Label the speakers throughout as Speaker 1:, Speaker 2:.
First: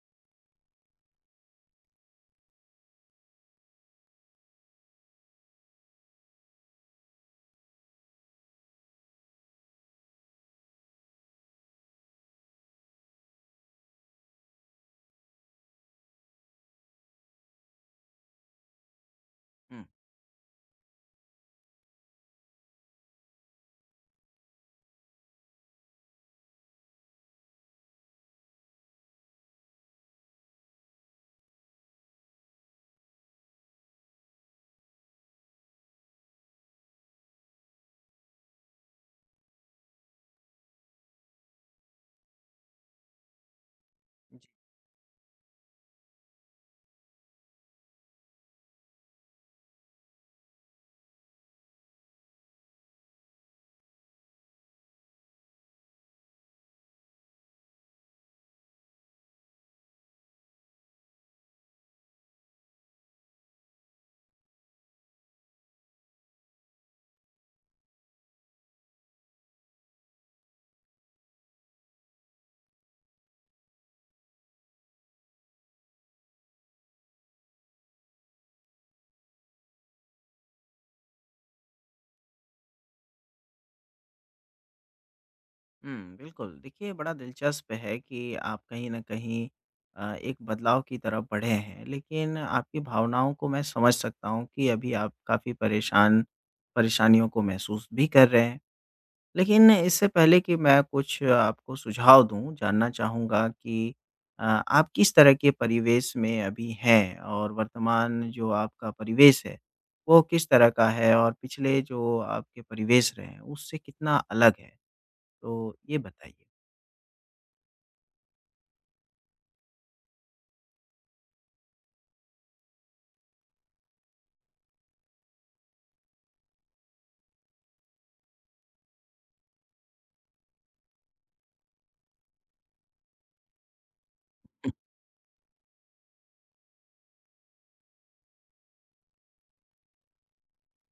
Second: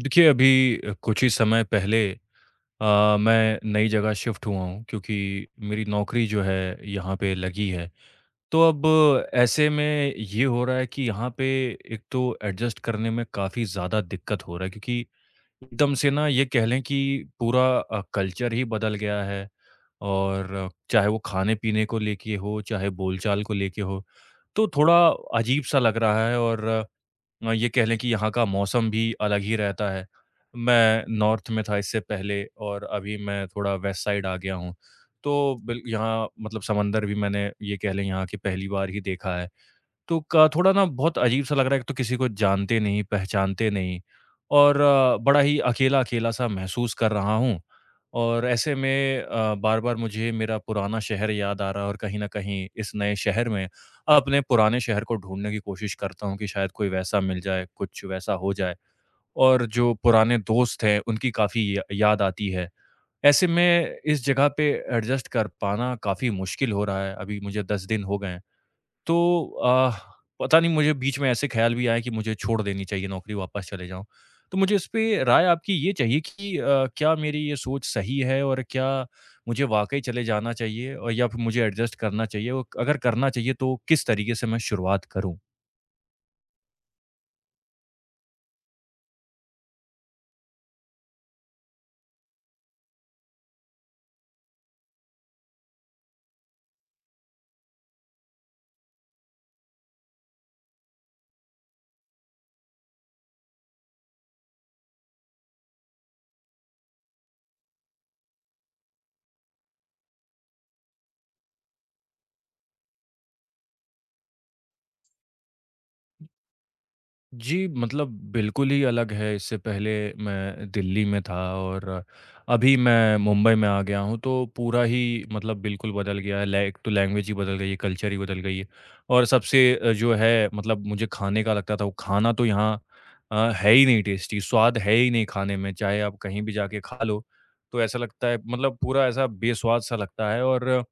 Speaker 1: देखिए, अभी कुछ ही समय पहले मैं नई जगह शिफ्ट हुआ हूँ क्योंकि मेरी नौकरी जो है यहाँ पे लगी है। तो अब ऐसे में ये हो रहा है कि यहाँ पे एक तो एडजस्ट करने में काफ़ी ज़्यादा दिक्कत हो रहा है क्योंकि एकदम से ना ये कह लें कि पूरा कल्चर ही बदल गया है।
Speaker 2: हुँ।
Speaker 1: और चाहे वो खाने-पीने को लेके हो, चाहे बोलचाल को लेके हो, तो थोड़ा अजीब-सा लग रहा है। और ये कह लें कि यहाँ का मौसम भी अलग ही रहता है। मैं नॉर्थ में था इससे पहले और अभी मैं थोड़ा वेस्ट साइड आ गया हूँ। तो बिल यहाँ मतलब समंदर भी मैंने ये कह लें यहाँ की पहली बार ही देखा है। तो क थोड़ा ना बहुत अजीब सा लग रहा है, एक तो किसी को जानते नहीं, पहचानते नहीं, और बड़ा ही अकेला-अकेला सा महसूस कर रहा हूँ। और ऐसे में बार-बार मुझे मेरा पुराना शहर याद आ रहा है और कहीं न कहीं इस नए शहर में अपने पुराने शहर को ढूँढने की कोशिश करता हूँ कि शायद कोई वैसा मिल जाए, कुछ वैसा हो जाए। और जो पुराने दोस्त हैं, उनकी काफ़ी य याद आती है। ऐसे में इस जगह पे एडजस्ट कर पाना काफ़ी मुश्किल हो रहा है, अभी मुझे 10 दिन हो गए हैं। तो अ, पता नहीं, मुझे बीच में ऐसे ख्याल भी आया कि मुझे छोड़ देनी चाहिए नौकरी, वापस चले जाऊँ। तो मुझे इस पे राय आपकी ये चाहिए कि क्या मेरी ये सोच सही है और क्या मुझे वाक़ई चले जाना चाहिए और या फिर मुझे एडजस्ट करना चाहिए? और अगर करना चाहिए तो किस तरीके से मैं शुरुआत करूँ?
Speaker 2: हुँ, बिल्कुल। देखिए, बड़ा दिलचस्प है कि आप कहीं न कहीं एक बदलाव की तरफ बढ़े हैं, लेकिन आपकी भावनाओं को मैं समझ सकता हूँ कि अभी आप काफ़ी परेशानियों को महसूस भी कर रहे हैं। लेकिन इससे पहले कि मैं कुछ आपको सुझाव दूँ, जानना चाहूँगा कि आप किस तरह के परिवेश में अभी हैं और वर्तमान जो आपका परिवेश है, वो किस तरह का है और पिछले जो आपके परिवेश रहे हैं, उससे कितना अलग है? तो ये बताइए?
Speaker 1: जी, मतलब बिल्कुल ही अलग है। इससे पहले मैं दिल्ली में था और अभी मैं मुंबई में आ गया हूँ, तो पूरा ही मतलब बिल्कुल बदल गया है, लाइक तो लैंग्वेज ही बदल गई है, कल्चर ही बदल गई है। और सबसे जो है मतलब मुझे खाने का लगता था, वो खाना तो यहाँ है ही नहीं टेस्टी,
Speaker 2: हुँ।
Speaker 1: स्वाद है ही नहीं खाने में, चाहे आप कहीं भी जाके खा लो, तो ऐसा लगता है मतलब पूरा ऐसा बेस्वाद-सा लगता है। और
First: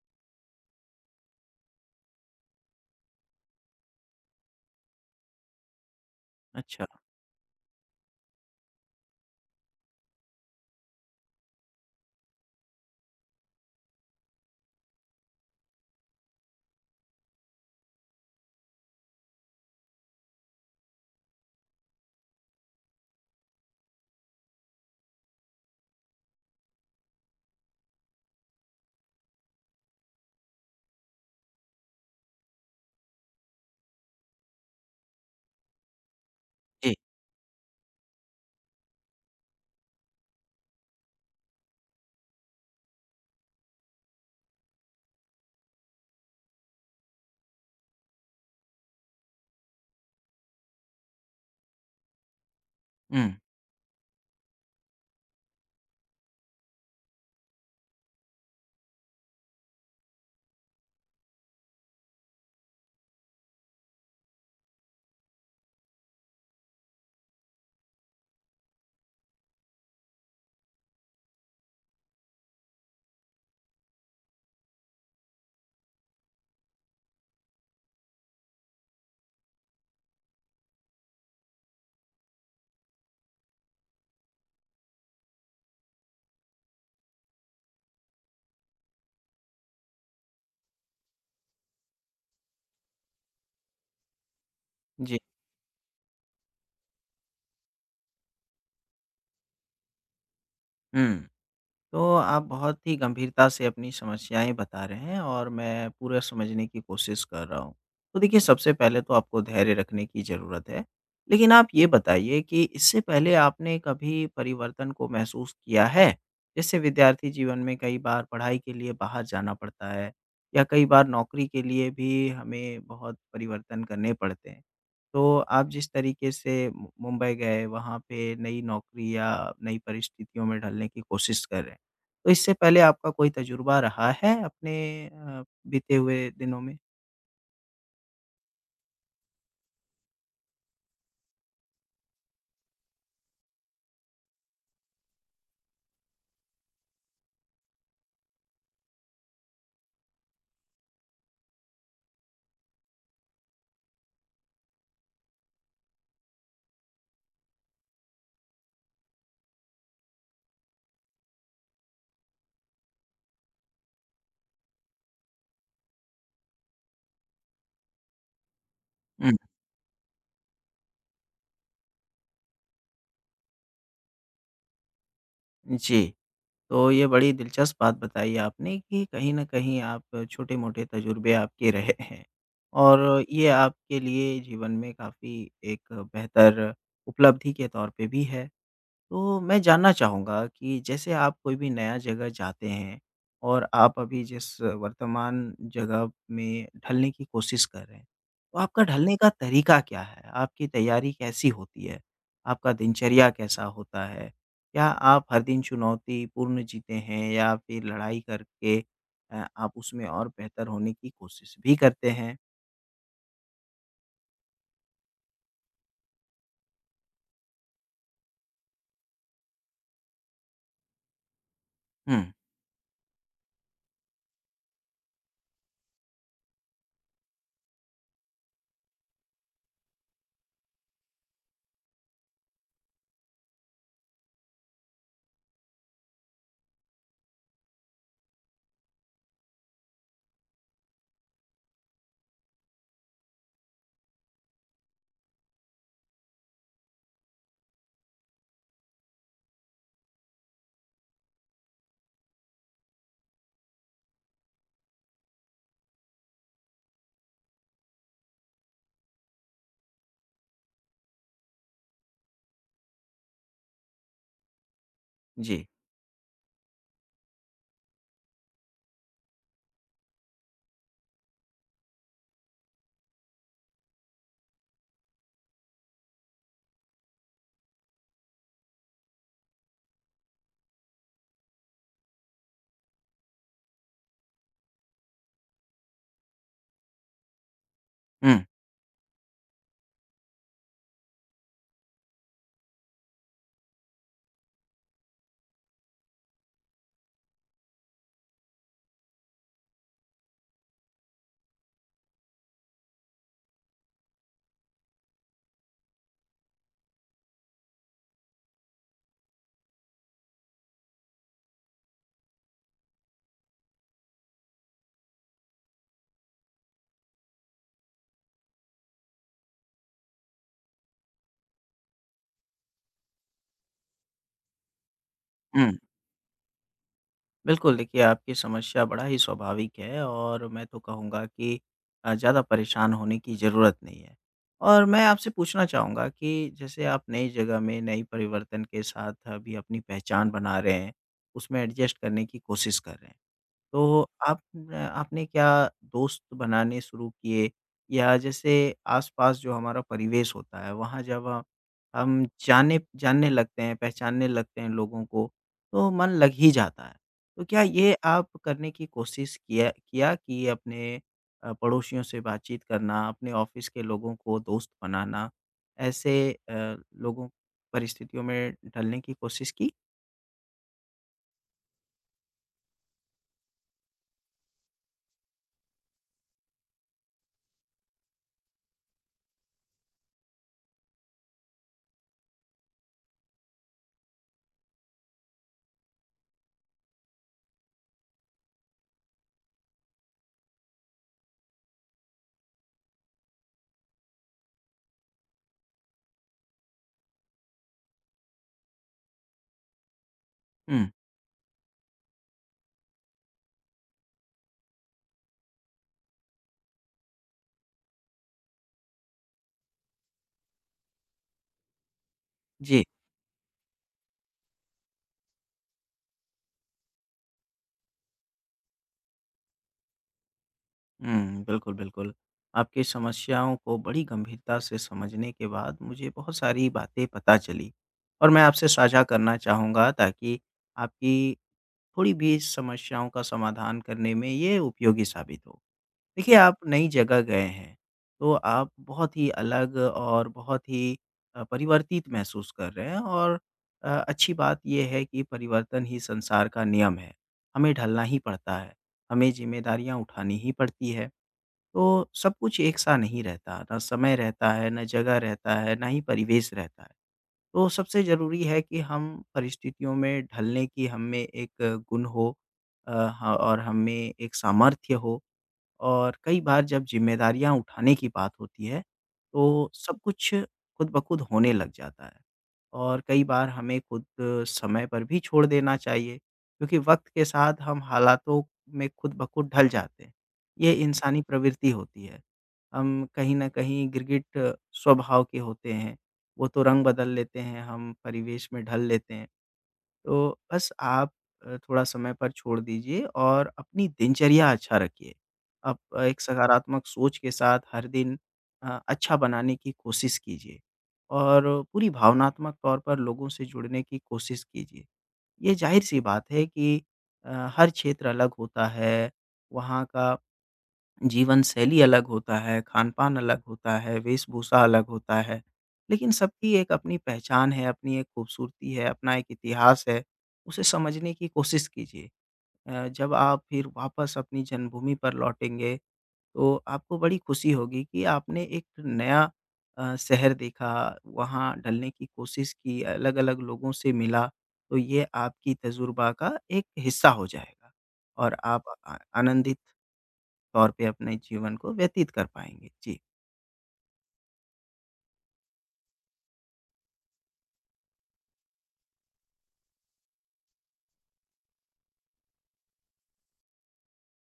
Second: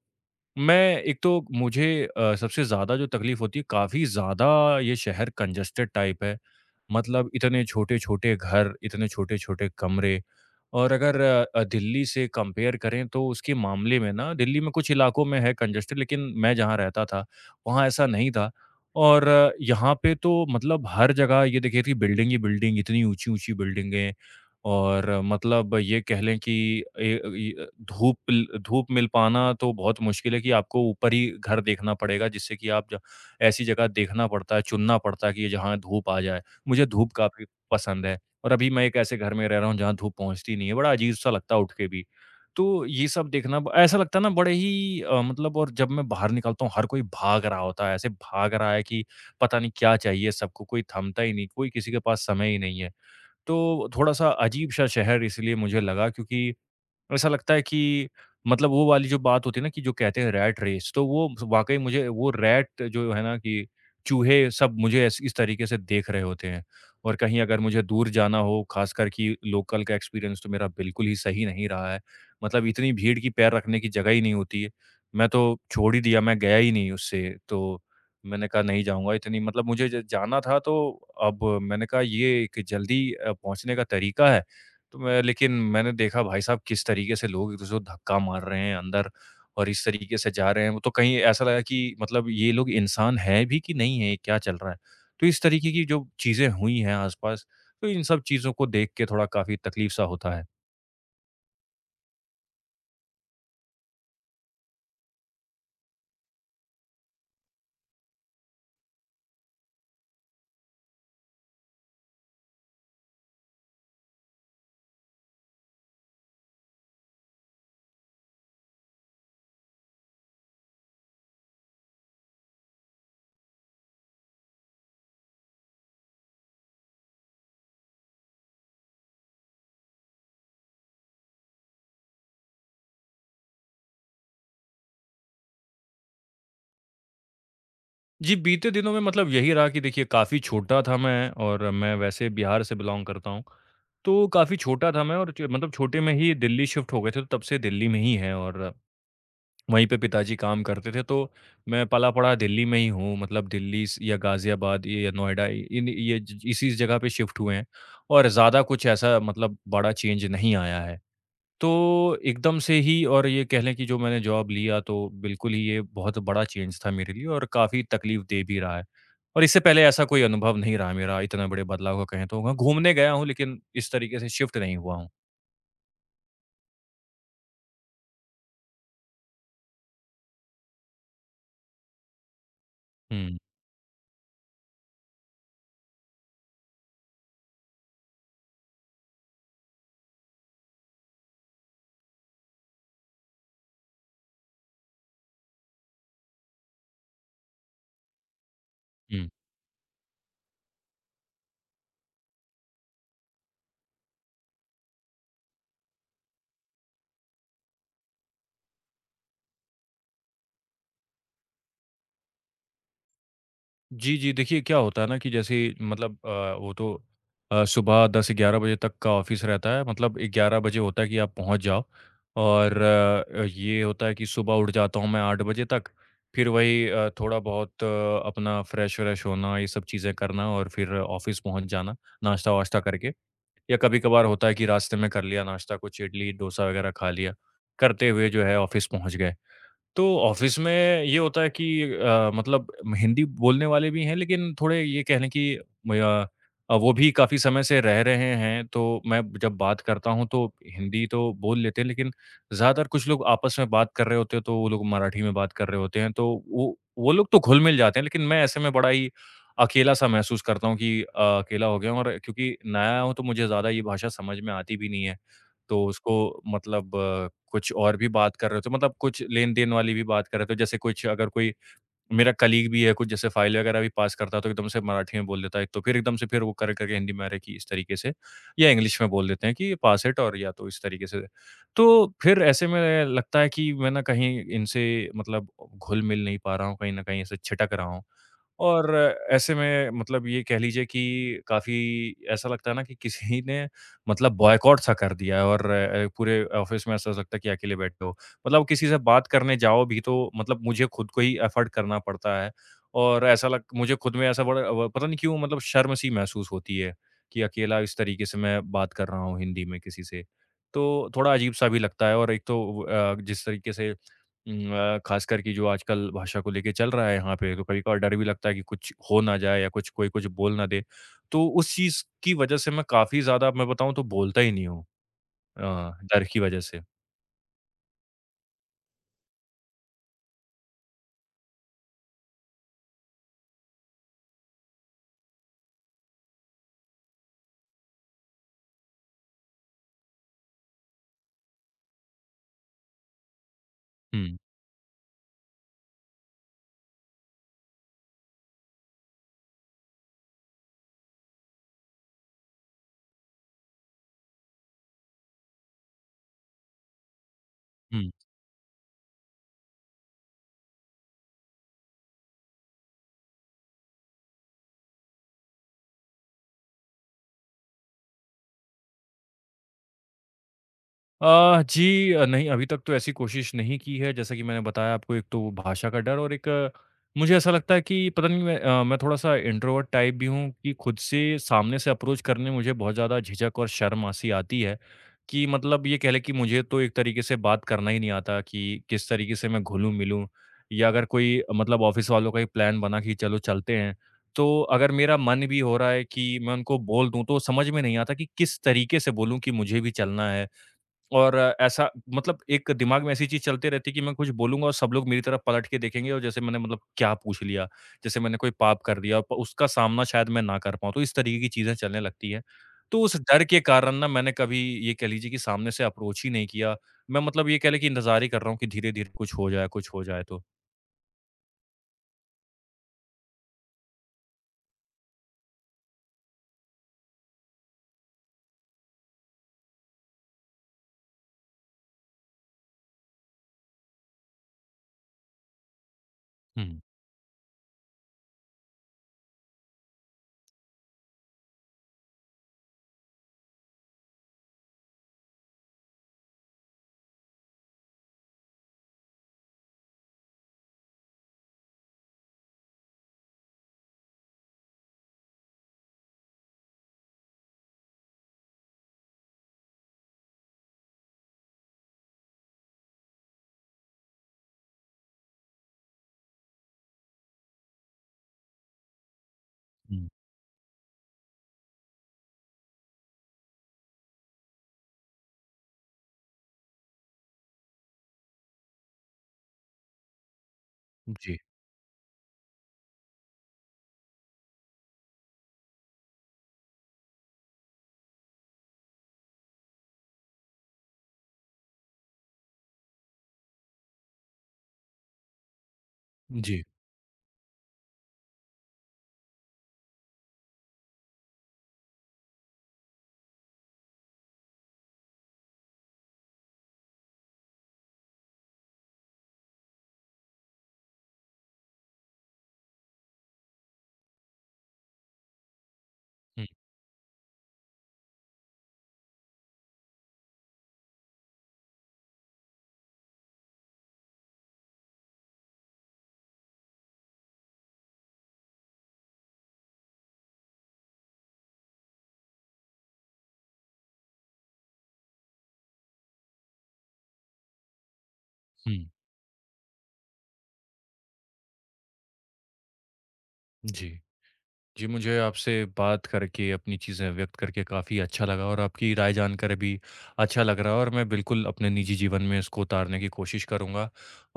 Speaker 1: मैं, एक तो मुझे सबसे ज़्यादा जो तकलीफ़ होती है, काफ़ी ज़्यादा, ये शहर कंजस्टेड टाइप है।
Speaker 2: अच्छा।
Speaker 1: मतलब इतने छोटे-छोटे घर, इतने छोटे-छोटे कमरे। और अगर दिल्ली से कंपेयर करें तो उसके मामले में ना दिल्ली में कुछ इलाकों में है कंजेस्टेड, लेकिन मैं जहाँ रहता था वहाँ ऐसा नहीं था। और यहाँ पे तो मतलब हर जगह ये देखिए कि बिल्डिंग ही बिल्डिंग, इतनी ऊंची ऊंची बिल्डिंगें। और मतलब ये कह लें कि ये धूप मिल पाना तो बहुत मुश्किल है, कि आपको ऊपर ही घर देखना पड़ेगा जिससे कि ऐसी जगह देखना पड़ता है, चुनना पड़ता है कि जहाँ धूप आ जाए। मुझे
Speaker 2: जी।
Speaker 1: धूप काफ़ी पसंद है। और अभी मैं एक ऐसे घर में रह रहा हूँ जहाँ धूप पहुँचती नहीं है, बड़ा अजीब-सा लगता है उठ के भी। तो ये सब देखना, ब ऐसा लगता है ना, बड़े ही मतलब। और जब मैं बाहर निकलता हूँ हर कोई भाग रहा होता है, ऐसे भाग रहा है कि पता नहीं क्या चाहिए सबको, कोई थमता ही नहीं, कोई किसी के पास समय ही नहीं है।
Speaker 2: हुँ।
Speaker 1: तो थोड़ा-सा अजीब-सा शहर इसलिए मुझे लगा, क्योंकि ऐसा लगता है कि मतलब वो वाली जो बात होती है ना कि जो कहते हैं रैट रेस, तो वो वाक़ई मुझे वो रैट जो है ना कि चूहे सब मुझे ऐस इस तरीके से देख रहे होते हैं। और कहीं अगर मुझे दूर जाना हो, ख़ासकर कि लोकल का एक्सपीरियंस तो मेरा बिल्कुल ही सही नहीं रहा है। मतलब इतनी भीड़, की पैर रखने की जगह ही नहीं होती है। मैं तो छोड़ ही दिया, मैं गया ही नहीं उससे। तो मैंने कहा नहीं जाऊँगा, इतनी, मतलब मुझे ज जाना था तो अब मैंने कहा ये एक जल्दी पहुँचने का तरीका है। तो मैं लेकिन मैंने देखा, भाई साहब, किस तरीके से लोग एक-दूसरे को धक्का मार रहे हैं अंदर और इस तरीके से जा रहे हैं, वो तो कहीं ऐसा लगा कि मतलब ये लोग इंसान हैं भी कि नहीं है, क्या चल रहा है?
Speaker 2: जी।
Speaker 1: तो इस तरीके की जो चीज़ें हुई हैं आस-पास, तो इन सब चीज़ों को देख के थोड़ा काफ़ी तकलीफ़-सा होता है।
Speaker 2: हुँ। तो आप बहुत ही गंभीरता से अपनी समस्याएँ बता रहे हैं और मैं पूरा समझने की कोशिश कर रहा हूँ। तो देखिए सबसे पहले तो आपको धैर्य रखने की ज़रूरत है। लेकिन आप ये बताइए कि इससे पहले आपने कभी परिवर्तन को महसूस किया है? जैसे विद्यार्थी जीवन में कई बार पढ़ाई के लिए बाहर जाना पड़ता है या कई बार नौकरी के लिए भी हमें बहुत परिवर्तन करने पड़ते हैं। तो आप जिस तरीके से मु मुंबई गए वहाँ पे नई नौकरी या नई परिस्थितियों में ढलने की कोशिश कर रहे हैं। तो इससे पहले आपका कोई तजुर्बा रहा है अपने अ, बीते हुए दिनों में?
Speaker 1: जी, बीते दिनों में मतलब यही रहा कि देखिए काफ़ी छोटा था मैं, और मैं वैसे बिहार से बिलॉन्ग करता हूँ। तो काफ़ी छोटा था मैं और च मतलब छोटे में ही दिल्ली शिफ्ट हो गए थे, तो तब से दिल्ली में ही हैं। और वहीं पे पिताजी काम करते थे तो मैं पला-पड़ा दिल्ली में ही हूँ, मतलब दिल्ली स या गाज़ियाबाद या नोएडा, इन ये ज इसी जगह पे शिफ्ट हुए हैं, और ज़्यादा कुछ ऐसा मतलब बड़ा चेंज नहीं आया है। तो एकदम से ही, और ये कह लें कि जो मैंने जॉब लिया, तो बिल्कुल ही, ये बहुत बड़ा चेंज था मेरे लिए और काफ़ी तकलीफ़ दे भी रहा है।
Speaker 2: हुँ,
Speaker 1: और इससे पहले ऐसा कोई अनुभव नहीं रहा मेरा, इतने बड़े बदलाव का कहें तो। हाँ, घूमने गया हूँ लेकिन इस तरीके से शिफ्ट नहीं हुआ हूँ।
Speaker 2: जी। तो ये बड़ी दिलचस्प बात बताई आपने कि कहीं न कहीं आप छोटे-मोटे तजुर्बे आपके रहे हैं और
Speaker 1: हुँ।
Speaker 2: ये आपके लिए जीवन में काफ़ी एक बेहतर उपलब्धि के तौर पे भी है। तो मैं जानना चाहूँगा कि जैसे आप कोई भी नया जगह जाते हैं और आप अभी जिस वर्तमान जगह में ढलने की कोशिश कर रहे हैं, तो आपका ढलने का
Speaker 1: हुँ।
Speaker 2: तरीका क्या है? आपकी तैयारी कैसी होती है? आपका दिनचर्या कैसा होता है? क्या आप हर दिन चुनौतीपूर्ण जीते हैं या फिर लड़ाई करके आप उसमें और बेहतर होने की कोशिश भी करते हैं?
Speaker 1: जी, जी। देखिए, क्या होता है ना कि जैसे मतलब वो तो सुबह 10-11 बजे तक का ऑफ़िस रहता है। मतलब 11 बजे होता है कि आप पहुँच जाओ।
Speaker 2: हुँ,
Speaker 1: और ये होता है कि सुबह उठ जाता हूँ मैं 8 बजे तक। फिर वही थोड़ा बहुत अपना फ्रेश-व्रेश होना, ये सब चीज़ें करना और फिर ऑफ़िस पहुँच जाना, नाश्ता-वाश्ता करके। या कभी-कभार होता है कि रास्ते में कर लिया नाश्ता, कुछ इडली, डोसा वग़ैरह खा लिया, करते हुए जो है ऑफ़िस पहुँच गए। तो ऑफिस में ये होता है कि मतलब हिंदी बोलने वाले भी हैं, लेकिन थोड़े ये कह लें कि वो भी काफ़ी समय से रह रहे हैं तो मैं जब बात करता हूँ तो हिंदी तो बोल लेते हैं, लेकिन ज़्यादातर कुछ लोग आपस में बात कर रहे होते हैं तो वो लोग मराठी में बात कर रहे होते हैं, तो वो लोग तो घुल मिल जाते हैं। लेकिन मैं ऐसे में बड़ा ही अकेला सा महसूस करता हूँ, कि अकेला हो गया हूँ, और क्योंकि नया हूँ तो मुझे ज़्यादा ये भाषा समझ में आती भी नहीं है।
Speaker 2: जी।
Speaker 1: तो उसको, मतलब कुछ और भी बात कर रहे थे, मतलब कुछ लेन-देन वाली भी बात कर रहे थे। जैसे कुछ अगर कोई मेरा कलीग भी है, कुछ जैसे फाइल वगैरह भी पास करता है, तो एकदम से मराठी में बोल देता है। तो फिर एकदम से फिर वो कर करके हिंदी में, अरे! कि इस तरीके से, या इंग्लिश में बोल देते हैं कि पास इट, और या तो इस तरीके से। तो फिर ऐसे में लगता है कि मैं ना कहीं इनसे मतलब घुल-मिल नहीं पा रहा हूँ, कहीं न कहीं ऐसे छिटक रहा हूँ।
Speaker 2: हुँ,
Speaker 1: और ऐसे में मतलब ये कह लीजिए कि काफ़ी ऐसा लगता है ना कि किसी ने मतलब बॉयकॉट सा कर दिया है, और पूरे ऑफ़िस में ऐसा लगता है कि अकेले बैठे हो। मतलब किसी से बात करने जाओ भी तो मतलब मुझे खुद को ही एफ़र्ट करना पड़ता है। और ऐसा लग मुझे खुद में ऐसा बड़ा, व पता नहीं क्यों, मतलब शर्म-सी महसूस होती है कि अकेला इस तरीके से मैं बात कर रहा हूँ हिंदी में किसी से। तो थोड़ा अजीब-सा भी लगता है। और एक तो जिस तरीके से ख़ासकर कि जो आजकल भाषा को लेके चल रहा है यहाँ पे, तो कभी-कभार डर भी लगता है कि कुछ हो ना जाए, या कुछ कोई कुछ बोल ना दे। तो उस चीज़ की वजह से मैं काफ़ी ज़्यादा, मैं बताऊँ तो बोलता ही नहीं हूँ, अ,
Speaker 2: हुँ।
Speaker 1: डर की वजह से।
Speaker 2: बिल्कुल, देखिए आपकी समस्या बड़ा ही स्वाभाविक है और मैं तो कहूँगा कि ज़्यादा परेशान होने की ज़रूरत नहीं है। और मैं आपसे पूछना चाहूँगा कि जैसे आप नई जगह में नई परिवर्तन के साथ अभी अपनी पहचान बना रहे हैं, उसमें एडजस्ट करने की कोशिश कर रहे हैं। तो
Speaker 1: हुँ,
Speaker 2: आप न आपने क्या दोस्त बनाने शुरू किए या जैसे आस-पास जो हमारा परिवेश होता है, वहाँ जब हम जाने जानने लगते हैं, पहचानने लगते हैं लोगों को, तो मन लग ही जाता है। तो क्या ये
Speaker 1: हुँ।
Speaker 2: आप करने की कोशिश किया किया कि अपने पड़ोसियों से बातचीत करना, अपने ऑफ़िस के लोगों को दोस्त बनाना, ऐसे लोगों परिस्थितियों में ढलने की कोशिश की?
Speaker 1: जी, नहीं, अभी तक तो ऐसी कोशिश नहीं की है। जैसा कि मैंने बताया आपको, एक तो भाषा का डर, और एक मुझे ऐसा लगता है कि पता नहीं, मैं थोड़ा-सा इंट्रोवर्ट टाइप भी हूँ, कि खुद से सामने से अप्रोच करने मुझे बहुत ज़्यादा झिझक और शर्म-सी आती है, कि मतलब ये कह लें कि मुझे तो एक तरीके से बात करना ही नहीं आता कि किस तरीके से मैं घुलूँ-मिलूँ। या अगर कोई, मतलब ऑफ़िस वालों का ही प्लान बना कि चलो चलते हैं, तो अगर मेरा मन भी हो रहा है कि मैं उनको बोल दूँ, तो समझ में नहीं आता कि किस तरीके से बोलूँ कि मुझे भी चलना है।
Speaker 2: हुँ,
Speaker 1: और ऐसा, मतलब एक दिमाग में ऐसी चीज़ चलती रहती है कि मैं कुछ बोलूँगा और सब लोग मेरी तरफ पलट के देखेंगे, और जैसे मैंने, मतलब, क्या पूछ लिया? जैसे मैंने कोई पाप कर दिया, प उसका सामना शायद मैं ना कर पाऊँ, तो इस तरीके की चीज़ें चलने लगती हैं।
Speaker 2: जी।
Speaker 1: तो उस डर के कारण ना मैंने कभी, ये कह लीजिए कि सामने से अप्रोच ही नहीं किया। मैं, मतलब ये कह लें कि इंतज़ार ही कर रहा हूँ कि धीरे-धीरे कुछ हो जाए, कुछ हो जाए तो।
Speaker 2: हुँ, बिल्कुल, बिल्कुल। आपकी समस्याओं को बड़ी गंभीरता से समझने के बाद मुझे बहुत सारी बातें पता चली और मैं आपसे साझा करना चाहूँगा ताकि आपकी थोड़ी भी समस्याओं का समाधान करने में ये उपयोगी साबित हो। देखिए, आप
Speaker 1: हुँ,
Speaker 2: नई जगह गए हैं, तो आप बहुत ही अलग और बहुत ही परिवर्तित महसूस कर रहे हैं और अच्छी बात ये है कि परिवर्तन ही संसार का नियम है। हमें ढलना ही पड़ता है, हमें ज़िम्मेदारियाँ उठानी ही पड़ती है। तो सब कुछ एक सा नहीं रहता, ना समय रहता है, ना जगह रहता है, ना ही परिवेश रहता है। तो सबसे ज़रूरी है कि हम परिस्थितियों में ढलने की हम में एक गुण हो अ, ह और हमें एक सामर्थ्य हो और कई बार जब ज़िम्मेदारियाँ उठाने की बात होती है, तो सब
Speaker 1: हुँ।
Speaker 2: कुछ खुद ब खुद होने लग जाता है। और कई बार हमें खुद समय पर भी छोड़ देना चाहिए, क्योंकि वक़्त के साथ हम हालातों में खुद ब खुद ढल जाते हैं। ये इंसानी
Speaker 1: जी,
Speaker 2: प्रवृत्ति होती है। हम कहीं न कहीं गिरगिट स्वभाव के होते हैं, वो तो रंग बदल लेते हैं, हम परिवेश में ढल लेते हैं। तो बस आप थोड़ा समय पर छोड़ दीजिए और अपनी दिनचर्या अच्छा रखिए। आप एक
Speaker 1: जी।
Speaker 2: सकारात्मक सोच के साथ हर दिन अच्छा बनाने की कोशिश कीजिए और पूरी भावनात्मक तौर पर लोगों से जुड़ने की कोशिश कीजिए। ये ज़ाहिर-सी बात है कि अ, हर क्षेत्र अलग होता है, वहाँ का जीवन शैली अलग होता है, खान-पान अलग होता है, वेशभूषा अलग होता है, लेकिन
Speaker 1: हुँ,
Speaker 2: सबकी एक अपनी पहचान है, अपनी एक खूबसूरती है, अपना एक इतिहास है, उसे समझने की कोशिश कीजिए। जब आप फिर वापस अपनी जन्मभूमि पर लौटेंगे, तो आपको बड़ी खुशी होगी कि आपने एक नया शहर देखा, वहाँ ढलने की कोशिश की, अलग-अलग लोगों से मिला, तो ये आपकी तजुर्बा का एक हिस्सा हो जाएगा और आप
Speaker 1: हुँ।
Speaker 2: आ आनंदित तौर पे अपने जीवन को व्यतीत कर पाएँगे। जी।
Speaker 1: जी। जी, मुझे आपसे बात करके, अपनी चीज़ें व्यक्त करके काफ़ी अच्छा लगा, और आपकी राय जानकर भी अच्छा लग रहा है। और मैं बिल्कुल अपने निजी जीवन में इसको उतारने की कोशिश करूँगा,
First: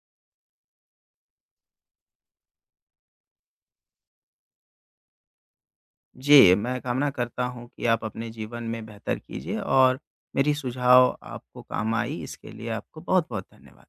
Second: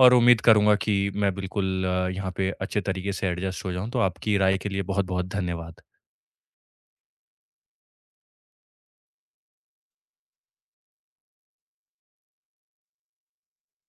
Speaker 1: और उम्मीद करूँगा कि मैं बिल्कुल यहाँ पे अच्छे तरीके से एडजस्ट हो जाऊँ। तो आपकी राय के लिए बहुत-बहुत धन्यवाद।
Speaker 2: जी, मैं कामना करता हूँ कि आप अपने जीवन में बेहतर कीजिए और मेरी सुझाव आपको काम आई इसके लिए आपको बहुत-बहुत धन्यवाद।